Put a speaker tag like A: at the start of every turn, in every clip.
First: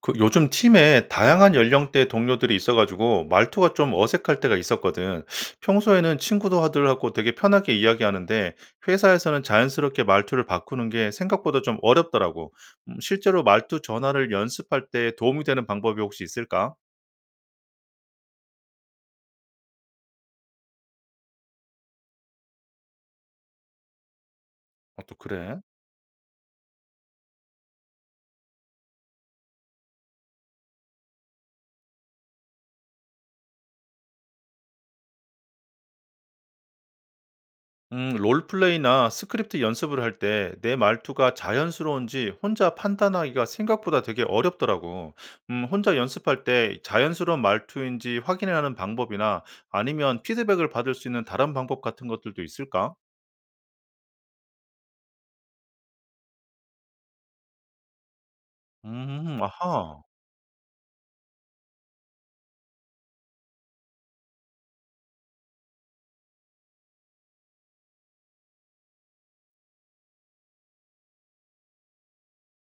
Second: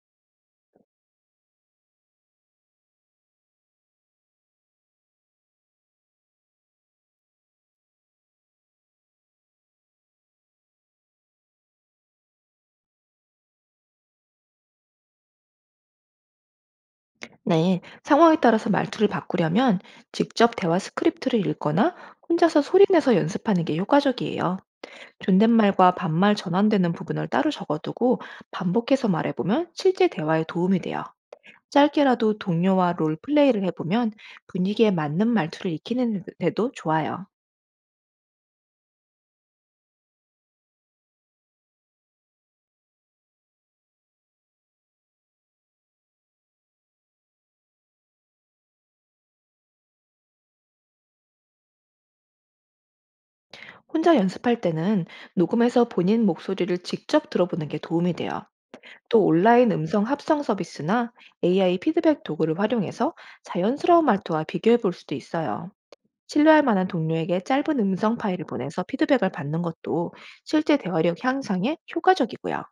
A: 그 요즘 팀에 다양한 연령대 동료들이 있어 가지고 말투가 좀 어색할 때가 있었거든. 평소에는 친구들하고 되게 편하게 이야기하는데 회사에서는 자연스럽게 말투를 바꾸는 게 생각보다 좀 어렵더라고. 실제로 말투 전환을 연습할 때 도움이 되는 방법이 혹시 있을까?
B: 네, 상황에 따라서 말투를 바꾸려면 직접 대화 스크립트를 읽거나 혼자서 소리 내서 연습하는 게 효과적이에요.
A: 아, 또 그래?
B: 존댓말과 반말 전환되는 부분을 따로 적어두고 반복해서 말해보면 실제 대화에 도움이 돼요. 짧게라도 동료와 롤플레이를 해보면 분위기에 맞는 말투를 익히는 데도 좋아요.
A: 롤플레이나 스크립트 연습을 할 때 내 말투가 자연스러운지 혼자 판단하기가 생각보다 되게 어렵더라고. 혼자 연습할 때 자연스러운 말투인지 확인하는 방법이나 아니면 피드백을 받을 수 있는 다른 방법 같은 것들도 있을까?
B: 혼자 연습할 때는 녹음해서 본인 목소리를 직접 들어보는 게 도움이 돼요. 또 온라인
A: 아하.
B: 음성 합성 서비스나 AI 피드백 도구를 활용해서 자연스러운 말투와 비교해 볼 수도 있어요. 신뢰할 만한 동료에게 짧은 음성 파일을 보내서 피드백을 받는 것도 실제 대화력 향상에 효과적이고요.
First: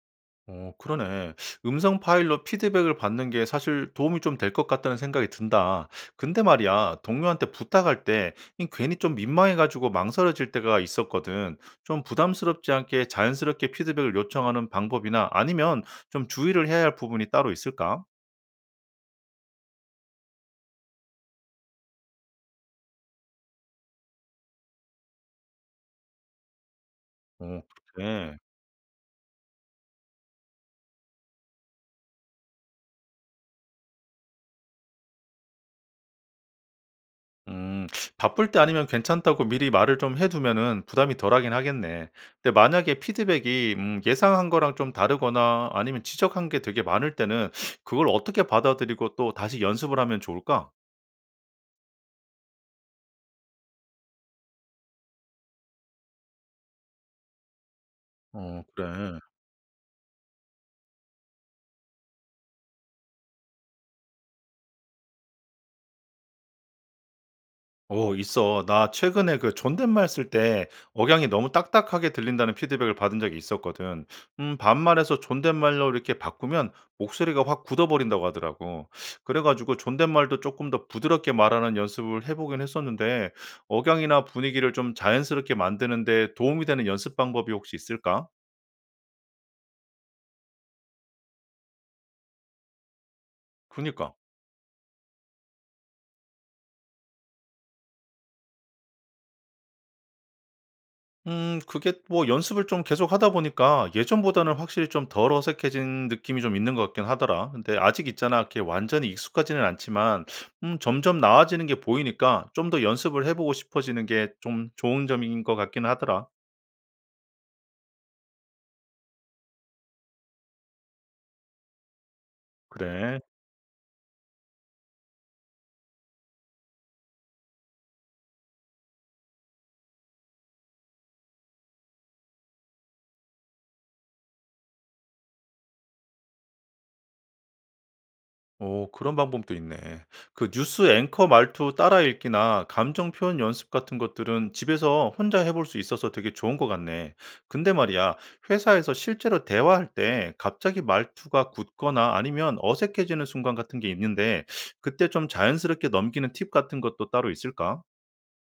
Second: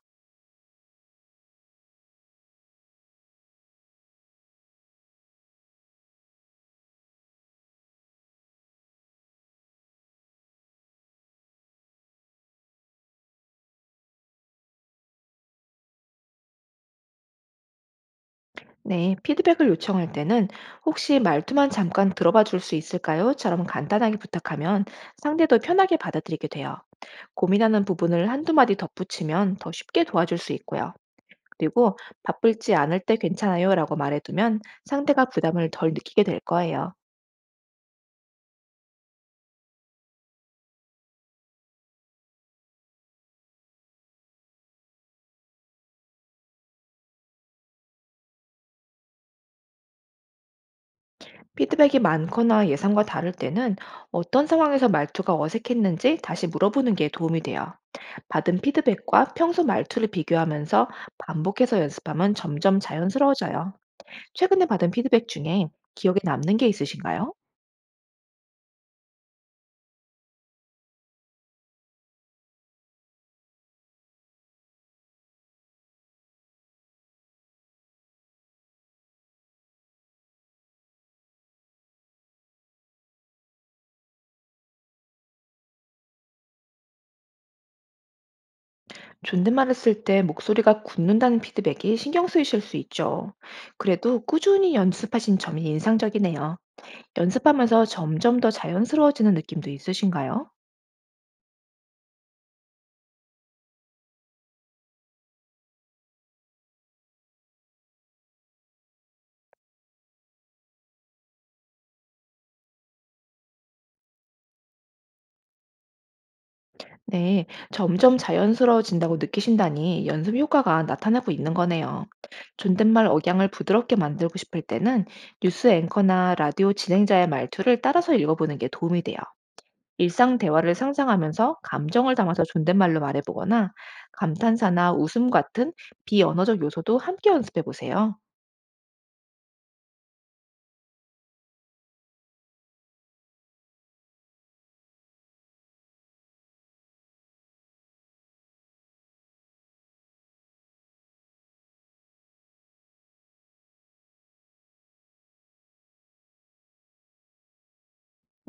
A: 어, 그러네. 음성 파일로 피드백을 받는 게 사실 도움이 좀 될 것 같다는 생각이 든다. 근데 말이야, 동료한테 부탁할 때 이 괜히 좀 민망해가지고 망설여질 때가 있었거든. 좀 부담스럽지 않게 자연스럽게 피드백을 요청하는 방법이나 아니면 좀 주의를 해야 할 부분이 따로 있을까?
B: 네, 피드백을 요청할 때는 혹시 말투만 잠깐 들어봐 줄 수 있을까요?처럼 간단하게 부탁하면 상대도 편하게 받아들이게 돼요.
A: 어,
B: 고민하는 부분을
A: 그렇게.
B: 한두 마디 덧붙이면 더 쉽게 도와줄 수 있고요. 그리고 바쁠지 않을 때 괜찮아요라고 말해두면 상대가 부담을 덜 느끼게 될 거예요.
A: 음. 바쁠 때 아니면 괜찮다고 미리 말을 좀 해 두면은 부담이 덜하긴 하겠네. 근데 만약에 피드백이 예상한 거랑 좀 다르거나 아니면 지적한 게 되게 많을 때는 그걸 어떻게 받아들이고 또 다시 연습을 하면 좋을까?
B: 피드백이 많거나 예상과 다를 때는 어떤 상황에서 말투가 어색했는지 다시 물어보는 게 도움이 돼요. 받은
A: 어, 그래.
B: 피드백과 평소 말투를 비교하면서 반복해서 연습하면 점점 자연스러워져요. 최근에 받은 피드백 중에 기억에 남는 게 있으신가요?
A: 오, 있어. 나 최근에 그 존댓말 쓸 때 억양이 너무 딱딱하게 들린다는 피드백을 받은 적이 있었거든. 반말에서 존댓말로 이렇게 바꾸면 목소리가 확 굳어버린다고 하더라고. 그래가지고 존댓말도 조금 더 부드럽게 말하는 연습을 해보긴 했었는데, 억양이나 분위기를 좀 자연스럽게 만드는데 도움이 되는 연습 방법이 혹시 있을까?
B: 존댓말을 쓸 때 목소리가 굳는다는 피드백이 신경 쓰이실 수 있죠.
A: 그니까.
B: 그래도 꾸준히 연습하신 점이 인상적이네요. 연습하면서 점점 더 자연스러워지는 느낌도 있으신가요?
A: 그게 뭐 연습을 좀 계속하다 보니까 예전보다는 확실히 좀 덜 어색해진 느낌이 좀 있는 것 같긴 하더라. 근데 아직 있잖아. 이렇게 완전히 익숙하지는 않지만 점점 나아지는 게 보이니까 좀 더 연습을 해 보고 싶어지는 게 좀 좋은 점인 것 같긴 하더라.
B: 네, 점점 자연스러워진다고 느끼신다니 연습 효과가 나타나고 있는 거네요. 존댓말
A: 그래.
B: 억양을 부드럽게 만들고 싶을 때는 뉴스 앵커나 라디오 진행자의 말투를 따라서 읽어보는 게 도움이 돼요. 일상 대화를 상상하면서 감정을 담아서 존댓말로 말해보거나 감탄사나 웃음 같은 비언어적 요소도 함께 연습해 보세요.
A: 오, 그런 방법도 있네. 그 뉴스 앵커 말투 따라 읽기나 감정 표현 연습 같은 것들은 집에서 혼자 해볼 수 있어서 되게 좋은 것 같네. 근데 말이야, 회사에서 실제로 대화할 때 갑자기 말투가 굳거나 아니면 어색해지는 순간 같은 게 있는데, 그때 좀 자연스럽게 넘기는 팁 같은 것도 따로 있을까?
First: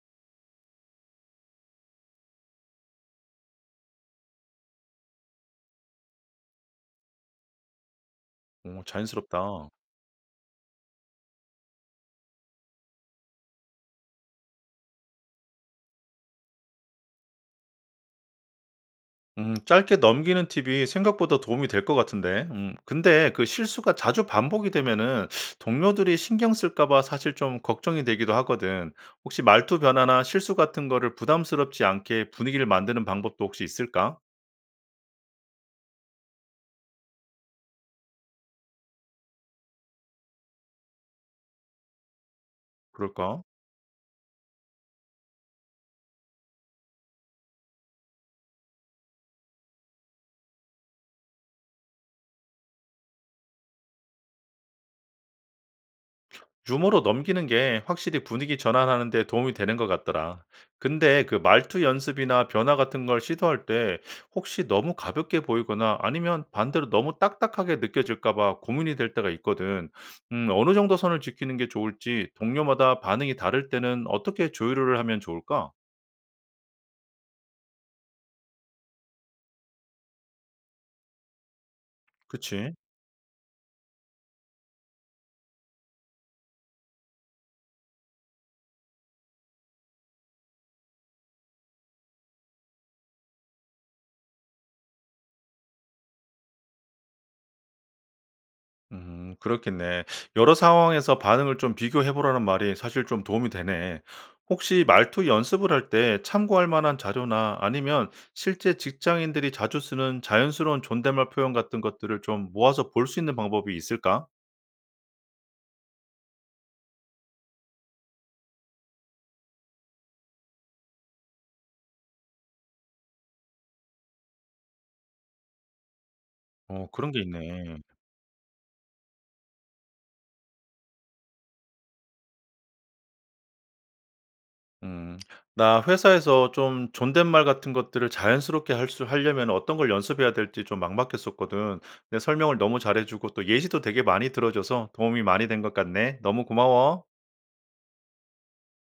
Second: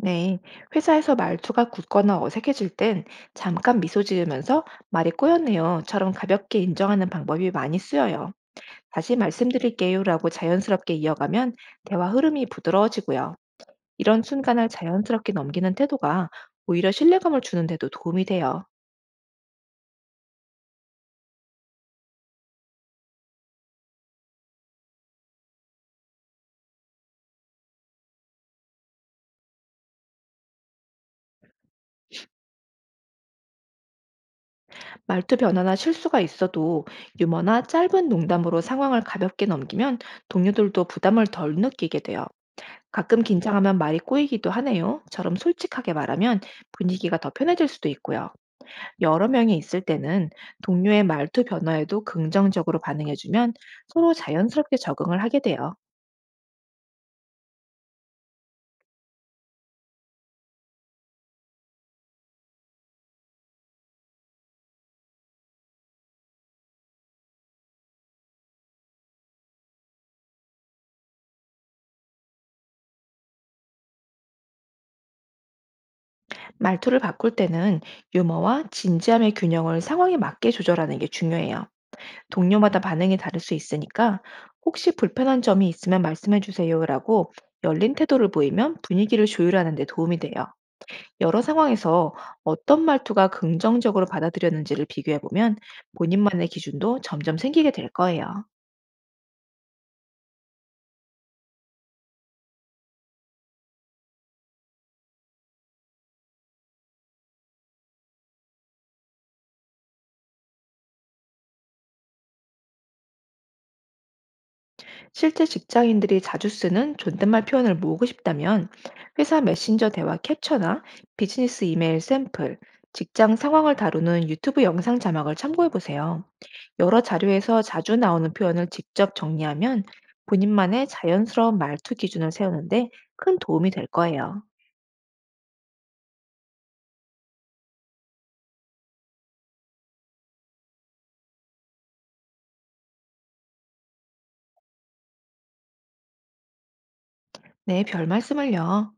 B: 네, 회사에서 말투가 굳거나 어색해질 땐 잠깐 미소 지으면서 말이 꼬였네요처럼 가볍게 인정하는 방법이 많이 쓰여요.
A: 오,
B: 다시
A: 자연스럽다.
B: 말씀드릴게요라고 자연스럽게 이어가면 대화 흐름이 부드러워지고요. 이런 순간을 자연스럽게 넘기는 태도가 오히려 신뢰감을 주는 데도 도움이 돼요.
A: 짧게 넘기는 팁이 생각보다 도움이 될 것 같은데. 근데 그 실수가 자주 반복이 되면은 동료들이 신경 쓸까 봐 사실 좀 걱정이 되기도 하거든. 혹시 말투 변화나 실수 같은 거를 부담스럽지 않게 분위기를 만드는 방법도 혹시 있을까?
B: 말투 변화나 실수가 있어도 유머나 짧은 농담으로 상황을 가볍게 넘기면 동료들도 부담을 덜 느끼게 돼요. 가끔
A: 그럴까?
B: 긴장하면 말이 꼬이기도 하네요. 처럼 솔직하게 말하면 분위기가 더 편해질 수도 있고요. 여러 명이 있을 때는 동료의 말투 변화에도 긍정적으로 반응해주면 서로 자연스럽게 적응을 하게 돼요.
A: 유머로 넘기는 게 확실히 분위기 전환하는 데 도움이 되는 것 같더라. 근데 그 말투 연습이나 변화 같은 걸 시도할 때 혹시 너무 가볍게 보이거나 아니면 반대로 너무 딱딱하게 느껴질까 봐 고민이 될 때가 있거든. 어느 정도 선을 지키는 게 좋을지 동료마다 반응이 다를 때는 어떻게 조율을 하면 좋을까?
B: 말투를 바꿀 때는 유머와 진지함의 균형을 상황에 맞게 조절하는 게 중요해요.
A: 그치?
B: 동료마다 반응이 다를 수 있으니까 혹시 불편한 점이 있으면 말씀해 주세요라고 열린 태도를 보이면 분위기를 조율하는 데 도움이 돼요. 여러 상황에서 어떤 말투가 긍정적으로 받아들였는지를 비교해 보면 본인만의 기준도 점점 생기게 될 거예요.
A: 그렇겠네. 여러 상황에서 반응을 좀 비교해 보라는 말이 사실 좀 도움이 되네. 혹시 말투 연습을 할 때 참고할 만한 자료나 아니면 실제 직장인들이 자주 쓰는 자연스러운 존댓말 표현 같은 것들을 좀 모아서 볼 수 있는 방법이 있을까?
B: 실제 직장인들이 자주 쓰는 존댓말 표현을 모으고 싶다면 회사 메신저 대화 캡처나 비즈니스 이메일 샘플, 직장 상황을 다루는 유튜브 영상 자막을 참고해 보세요.
A: 어,
B: 여러
A: 그런 게
B: 자료에서
A: 있네.
B: 자주 나오는 표현을 직접 정리하면 본인만의 자연스러운 말투 기준을 세우는데 큰 도움이 될 거예요.
A: 음, 나 회사에서 좀 존댓말 같은 것들을 자연스럽게 하려면 어떤 걸 연습해야 될지 좀 막막했었거든. 내 설명을 너무 잘해주고 또 예시도 되게 많이 들어줘서 도움이 많이 된 것 같네. 너무 고마워.
B: 네, 별 말씀을요.